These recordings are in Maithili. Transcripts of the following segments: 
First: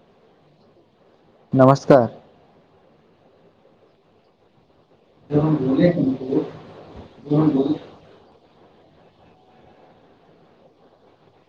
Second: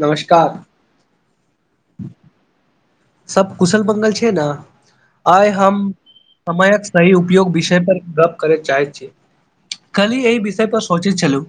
नमस्कार नमस्कार सब कुशल मंगल छै न जब आइ हम बोले हमको समयक सही जो हम उपयोग बोले विषय पर गप करय चाहैत छी कलहि एहि विषयपर सोचैत छलहुँ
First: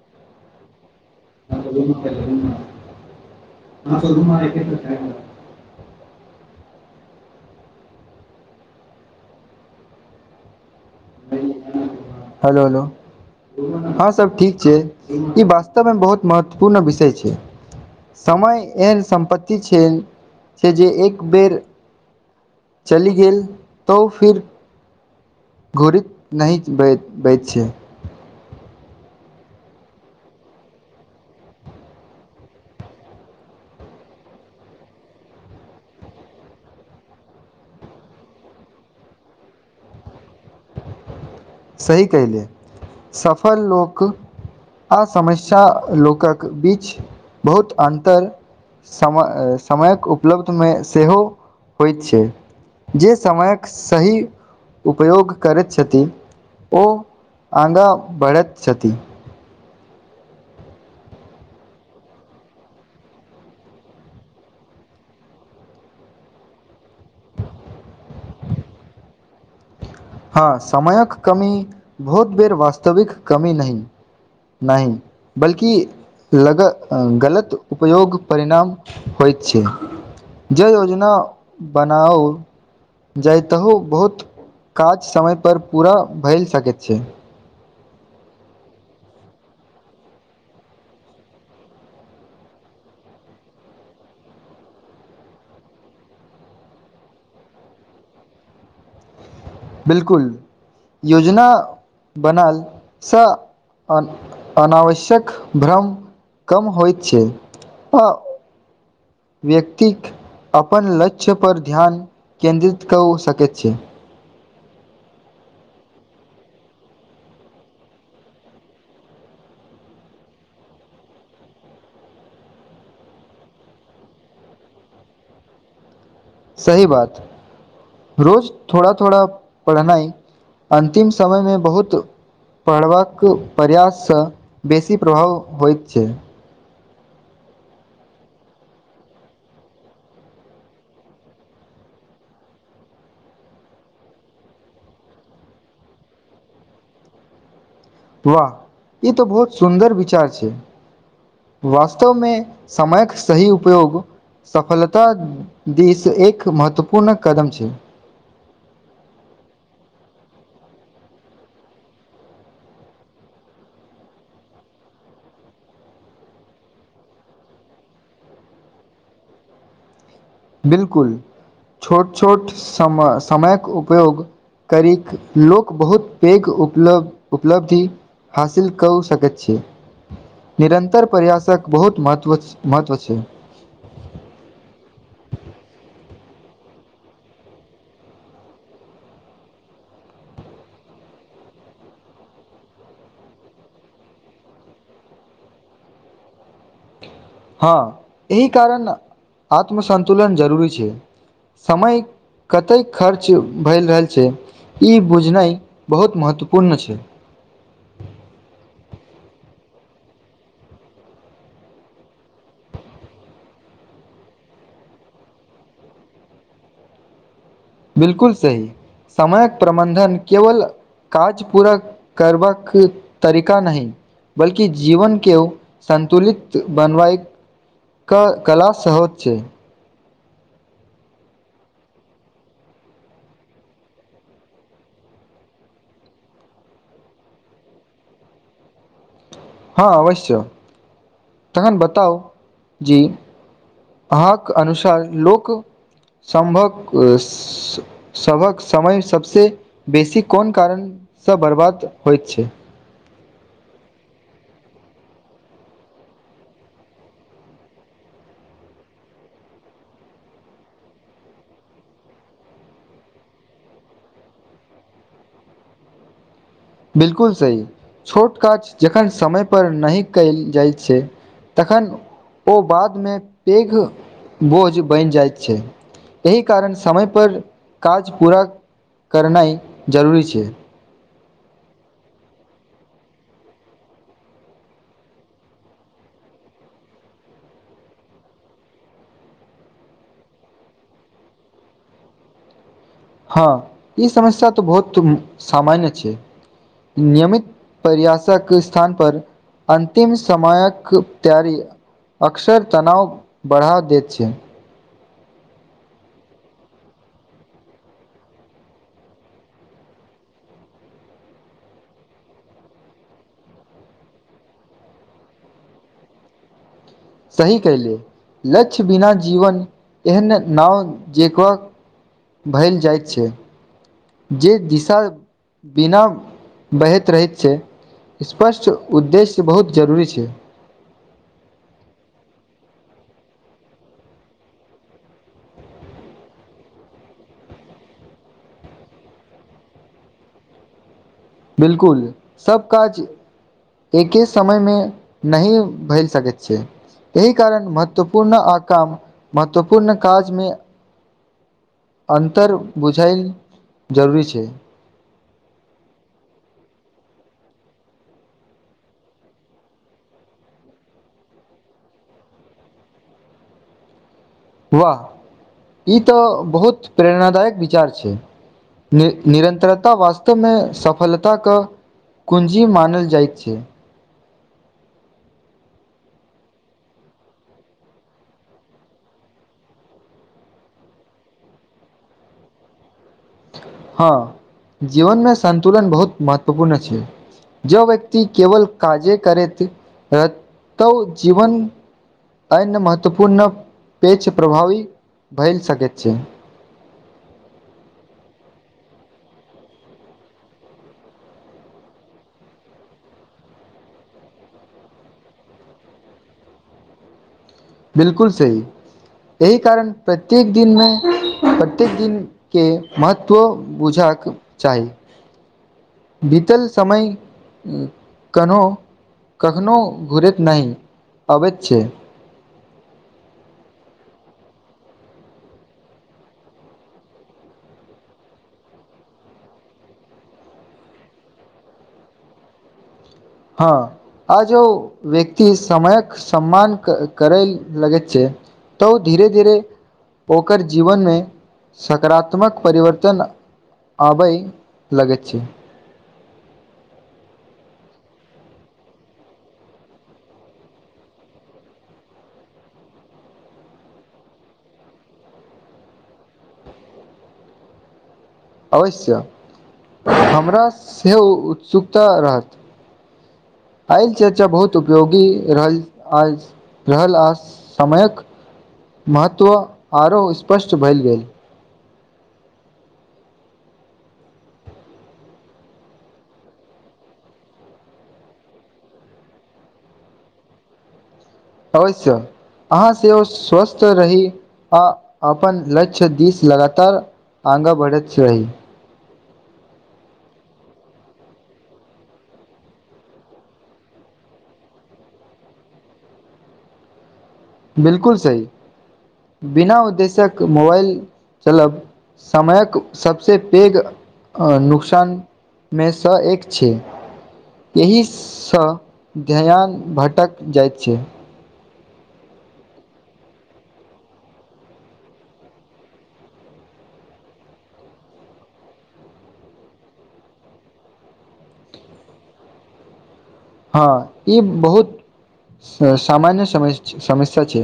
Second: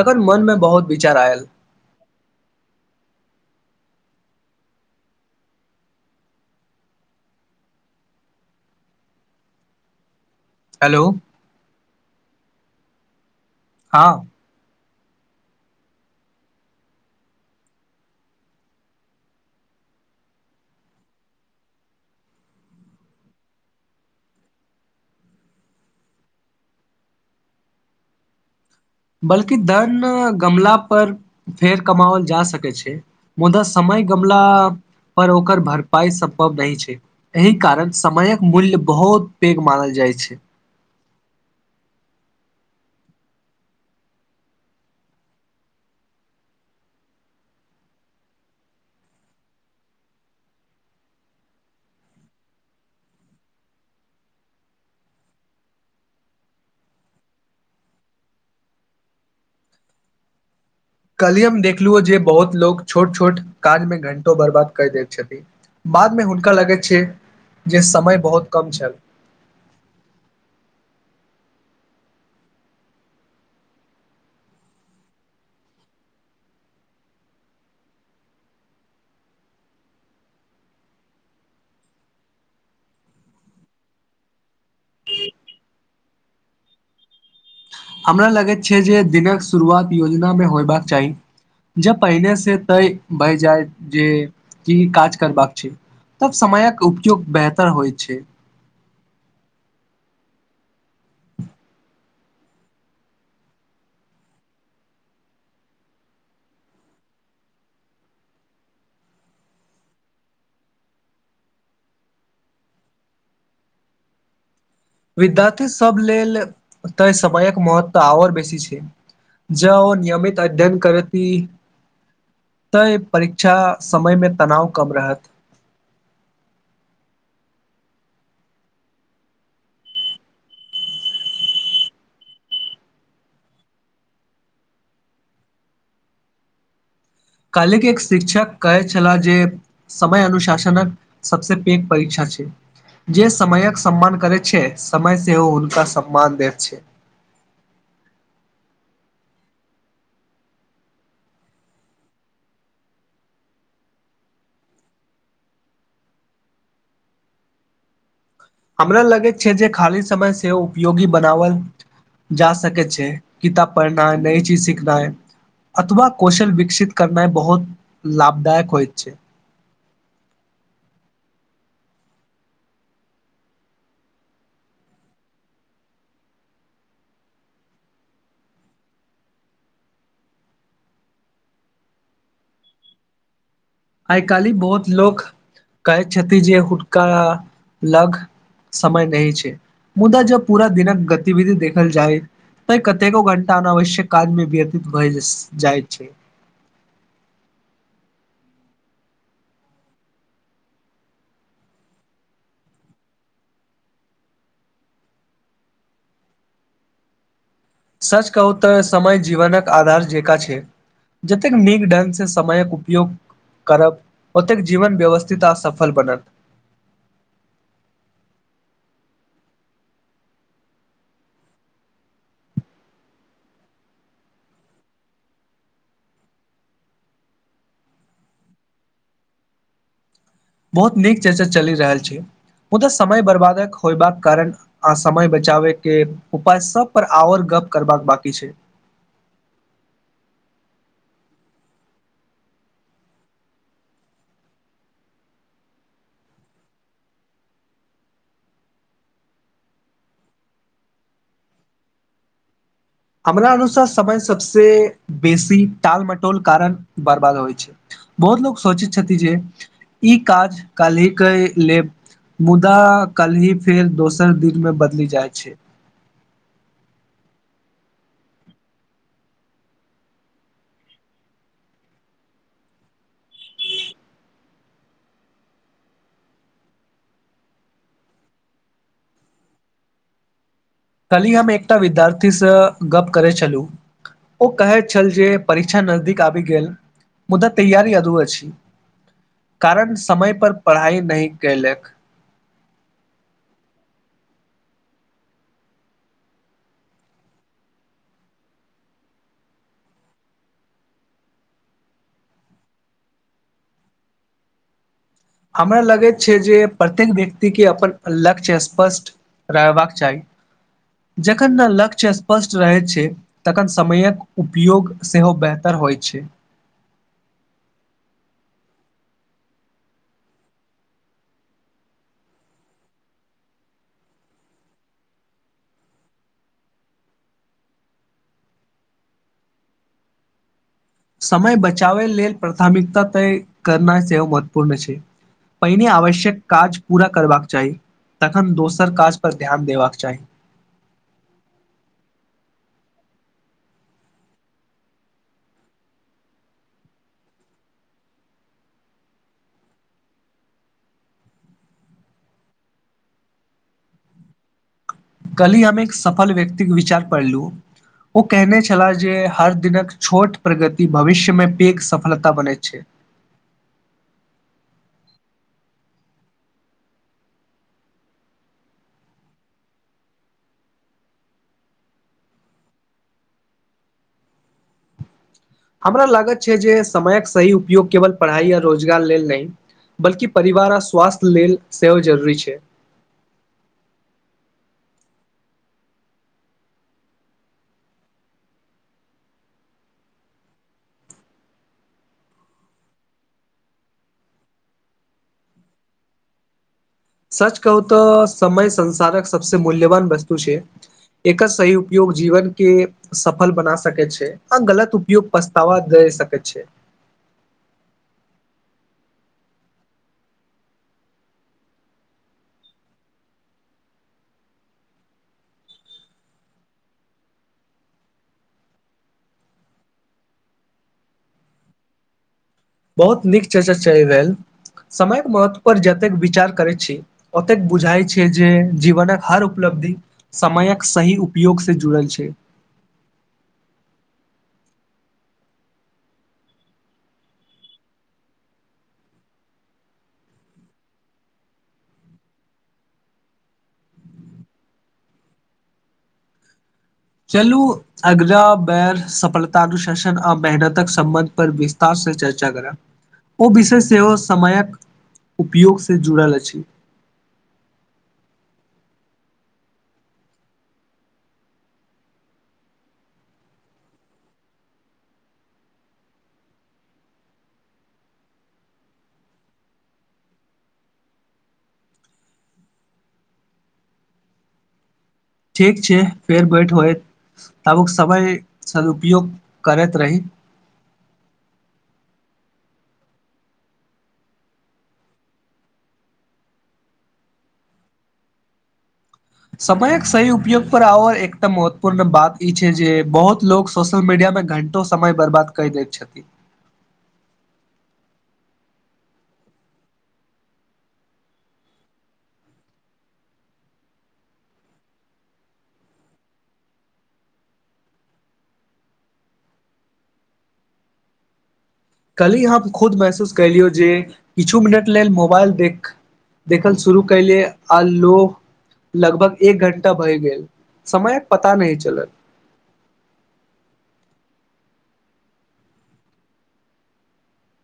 तखन मनमे बहुत विचार आयल [unintelligible] हेलो हेलो हेलो हँ हँं सब ठीक छै ई वास्तवमे बहुत महत्वपूर्ण विषय छै समय एहन सम्पत्ति छै से जे एक बेर चलि गेल त उ फेर घुरित नहि बैत बैत छै बल्कि धन गमला पर फेर कमावल जा सकैत छै मुदा समय गमला पर ओकर भरपाई सम्भव नहि छै एहि कारण समयक मूल्य बहुत पैघ मानल जाय छै सही कहलियै सफल लोक आ समस्या लोकक बीच बहुत अन्तर समय समयक उपलब्धिमे सेहो होइत छै जे समयक सही उपयोग करैत छथिन ओ आगाँ बढ़ैत छथि कल्हि हम देखलु जे बहुत लोक छोट छोट काजमे घंटों बर्बाद कै दैत छथिन बादमे हुनका लगैत छै जे समय बहुत कम छल हँ समयक कमी बहुत बेर वास्तविक कमी नहि नहि बल्कि लग गलत उपयोग परिणाम होइत छै जै योजना बनाओ जाय तहु बहुत काज समय पर पूरा भएल सकैत छै हमरा लगैत छै जे दिनक शुरुआत योजनामे होयबाक चाही जब पहिने से तय भै जायत जे कि काज करबाक छै तब समयक उपयोग बेहतर होइ छै बिल्कुल योजना बनल सँ अन अनावश्यक भ्रम कम होइत छै आ व्यक्तिक अपन लक्ष्य पर ध्यान केन्द्रित कौऽ सकैत छै विद्यार्थी सभ लेल तऽ समयक महत्व आओर बेसी छै ज ओ नियमित अध्ययन करती तै परीक्षा समयमे तनाव कम रहत सही बात रोज थोड़ा थोड़ा पढ़नाइ अन्तिम समय मे बहुत पढ़बाक प्रयाससँ बेसी प्रभाव होइत छै काल्हिके एक शिक्षक कहै छलाह जे समय अनुशासनक सबसे पैघ परीक्षा छै जे समयक सम्मान करै छै समय सेहो हुनका सम्मान देैत छै [inaudible] [unintelligible] वाह ई त बहुत सुन्दर विचार छै वास्तवमे समयक सही उपयोग सफलता दिश एक महत्वपूर्ण कदम छै हमरा लगैत छै, जे खाली समय सेहो उपयोगी बनावल जा सकैत छै, किताब पढ़नाइ नई चीज सिखनाइ अथवा कौशल विकसित करनाइ बहुत लाभदायक होइत छै, बिलकुल छोट छोट सम समयक उपयोग करीक लोक बहुत पेघ उपलब उपलब्धी हासिल कौ‌औ सकैत छै। निरन्तर प्रयासक बहुत महत्व महत्व छै। आइ काल्हि बहुत लोक कहैत छथि जे हुनका लग समय नहि छै। मुदा जब पूरा दिनक गतिविधि देखल जाइ त कतेको घंटा अनावश्यक काजमे व्यतीत भए जाइ छै। हँ, एहि कारण आत्मसन्तुलन जरूरी छै समय कतेक खर्च भएल रहल छै ई बुझनाइ बहुत महत्वपूर्ण छै। सच कहू तऽ समय जीवनक आधार जेका छै। जतेक नीक ढंगसँ समयक उपयोग करब ओतेक जीवन व्यवस्थित आ सफल बनत बिलकुल सही समयक प्रबन्धन केवल काज पूरा करबाक तरीका नहि बल्कि जीवन के ओ संतुलित बनबए क कला सेहो छै। बहुत नीक चचा चलि रहल छै। मुदा समय बर्बादक होयबाक कारण आ समय बचाबैके उपाय सभ पर आओर ग गप करबाक बाकी छै। हँ, अवश्य तखन बताउ जी अहाँक अनुसार लोक संभक स सभक समय सभसे बेसी कौन कारण सँ बर्बाद होइत छै, हमरा अनुसार समय सबसे बेसी टाल मटोल कारण बर्बाद होइ छै। बहुत लोक सोचैत छथि जे ई काज काल्हि कय लेब मुदा काल्हि फेर दोसर दिन में बदलि जाइ छै। बिलकुल सही छोट काज जखन समयपर नहि कैल जाइत छै। तखन ओ बादमें पैघ बोझ बनि जाइत छै, एहि कारण समय पर काज पूरा करनाइ जरूरी छै, कलहि हम एकटा विद्यार्थीसँ गप करै छलूँ ओ कहैत छल जे परीक्षा नजदीक आबि गेल मुदा तैयारी अदौ अछी कारण समय पर पढ़ाई नहि कैलक हँ, ई समस्या तऽ बहुत तुम सामान्य छै। नियमित प्रयासक स्थान पर अन्तिम समयक त्यारी अक्सर तनाव बढ़ा दैत छै, हमरा लगैत छे, जे प्रत्येक व्यक्ति के अपन लक्ष्य स्पष्ट रहबाक चाही जखन न लक्ष्य स्पष्ट रहैत छै। तखन समयक उपयोग सेहो बेहतर होय छै। सही कहिलिये लक्ष्य बिना जीवन एहन नाव जेक भैल जाइत छै। जे दिशा बिना बहैत रहैत छै। स्पष्ट उद्देश्य बहुत जरूरी छै, समय बचावै लेल प्राथमिकता तय करना सेहो महत्वपूर्ण छै। पहिने आवश्यक काज पूरा करबाक चाही तखन दोसर काज पर ध्यान देबाक चाही बिलकुल सब काज एके समयमे नहि भैर सकैत छै एहि कारण महत्वपूर्ण आ काम महत्वपूर्ण काजमे अंतर बुझायल जरूरी छै कल्हि हम एक सफल व्यक्ति के विचार पढ़लूँ ओ कहने छलाह जे हर दिनक छोट प्रगति भविष्यमे पैघ सफलता बनैत छै [inaudible] वाह ई तऽ बहुत प्रेरणादायक विचार छै नि निरन्तरता वास्तवमे सफलताक कुंजी मानल जाइत छै हमरा लागैत छै बल्कि परिवार आ स्वास्थ्य लेल सेहो जरूरी छै हँ जीवनमे संन्तुलन बहुत महत्वपूर्ण छै जो व्यक्ति केवल काजे करैत रहत तऽ जीवन अन्य महत्वपूर्ण पेच प्रभावी भइल सकैत छै सच कहू तऽ समय संसारक सबसँ मूल्यवान वस्तु छै एकर सही उपयोग जीवन के सफल बना सकय छै आ गलत उपयोग पछतावा दय सकैत छै [inaudible] बिलकुल सही यहि कारण प्रत्येक दिनमे प्रत्येक दिन के महत्व बुझा तक चाही [inaudible] बीतल समय कनो कखनहु घुरैत नहि अबैत छै बहुत नीक चर्चा चलि गेल समयके महत्व पर जतेक विचार करैत छी ओतेक बुझाइ छियै जे जीवनक हर उपलब्धि धि समयक सही उपयोग से जुड़ल छै हँ आ जो व्यक्ति समयक सम्मान करै लगैत छै तऽ ओ धीरे धीरे ओकर जीवनमे सकारात्मक परिवर्तन आबय लगैत छै चलू अगला बेर सफलतानुशासन आ मेहनतक संबन्ध पर विस्तार चर्चा करब ओ विषय सेहो समयक उपयोग से जुड़ल अछि [inaudible] अवश्य हमरा सेहो उत्सुकता रहत आइल चर्चा बहुत उपयोगी रहल आइल रहल आ समयक महत्व आरो स्पष्ट भेल गेल ठीक छै फेर बैठ होयत आजुक समय सदुपयोग करैत रही अवश्य अहाँ सेहो स्वस्थ रही आ अपन लक्ष्य दिस लगातार अगाँ बढ़ैत रहि समयक सही उपयोग पर आओर एकटा महत्वपूर्ण बात ई छै जे बहुत लोक सोशल मीडिया मे घंटो समय बर्बाद कै दैत छथि बिलकुल सही बिना उद्देश्यक मोबाइल चलब समयक सबसँ पैघ नुकसान मे सँ एक छै एहिसँ ध्यान भटक जाइत छै कल्हि हम खुद महसूस केलियौ जे किछु मिनट लेल मोबाइल देख देखल शुरू कैले आ लो लगभग एक घण्टा भए गेल समयक पता नहि चलल हँ ई बहुत सामान्य समस्या छै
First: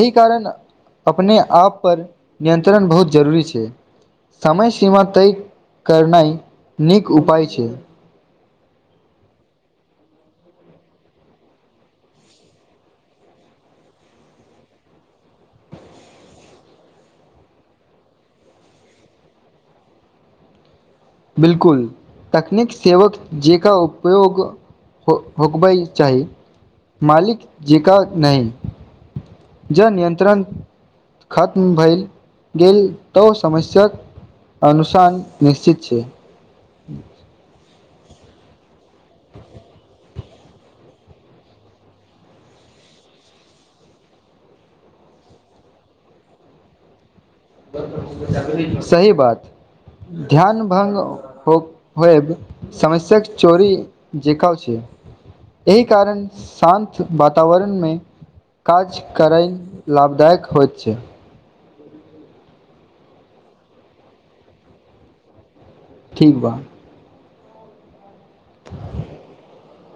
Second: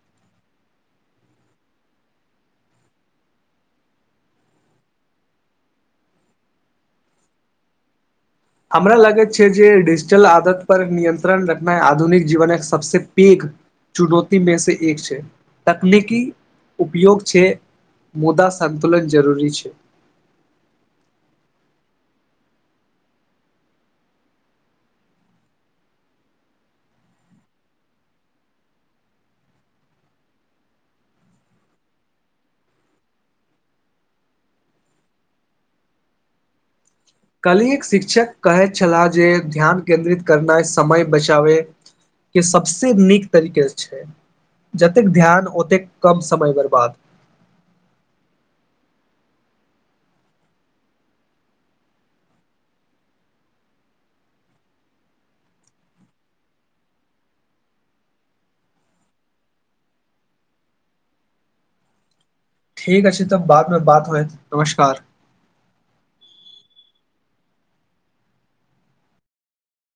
एहि कारण अपने आप पर नियंत्रण बहुत जरूरी छै समय सीमा तय करनाइ नीक उपाय छै हमरा लागैत छै जे डिजिटल आदत पर नियंत्रण रखनाइ आधुनिक जीवनक सबसे पैघ चुनौती मे से एक छै तकनीकी उपयोग छै मुदा संतुलन जरूरी छै बिलकुल तकनीक सेहोक जे का उपयोग होकबई चाही मालिक जेका नहि ज नियंत्रण खत्म भैल गेल तऽ समस्याक अनुसार निश्चित छै कल्हि एक शिक्षक कहैत छलाह जे ध्यान केन्द्रित करनाइ समय बचाबै के सबसँ नीक तरीके छै जतेक ध्यान ओतेक कम समय बरबाद सही बात ध्यान भंग होएब समस्यक चोरी जेकाउ छै एहि कारण शान्त वातावरणमे काज करै लाभदायक होइत छै ठीक अछि तब बादमे बात होएत नमस्कार ठीक बा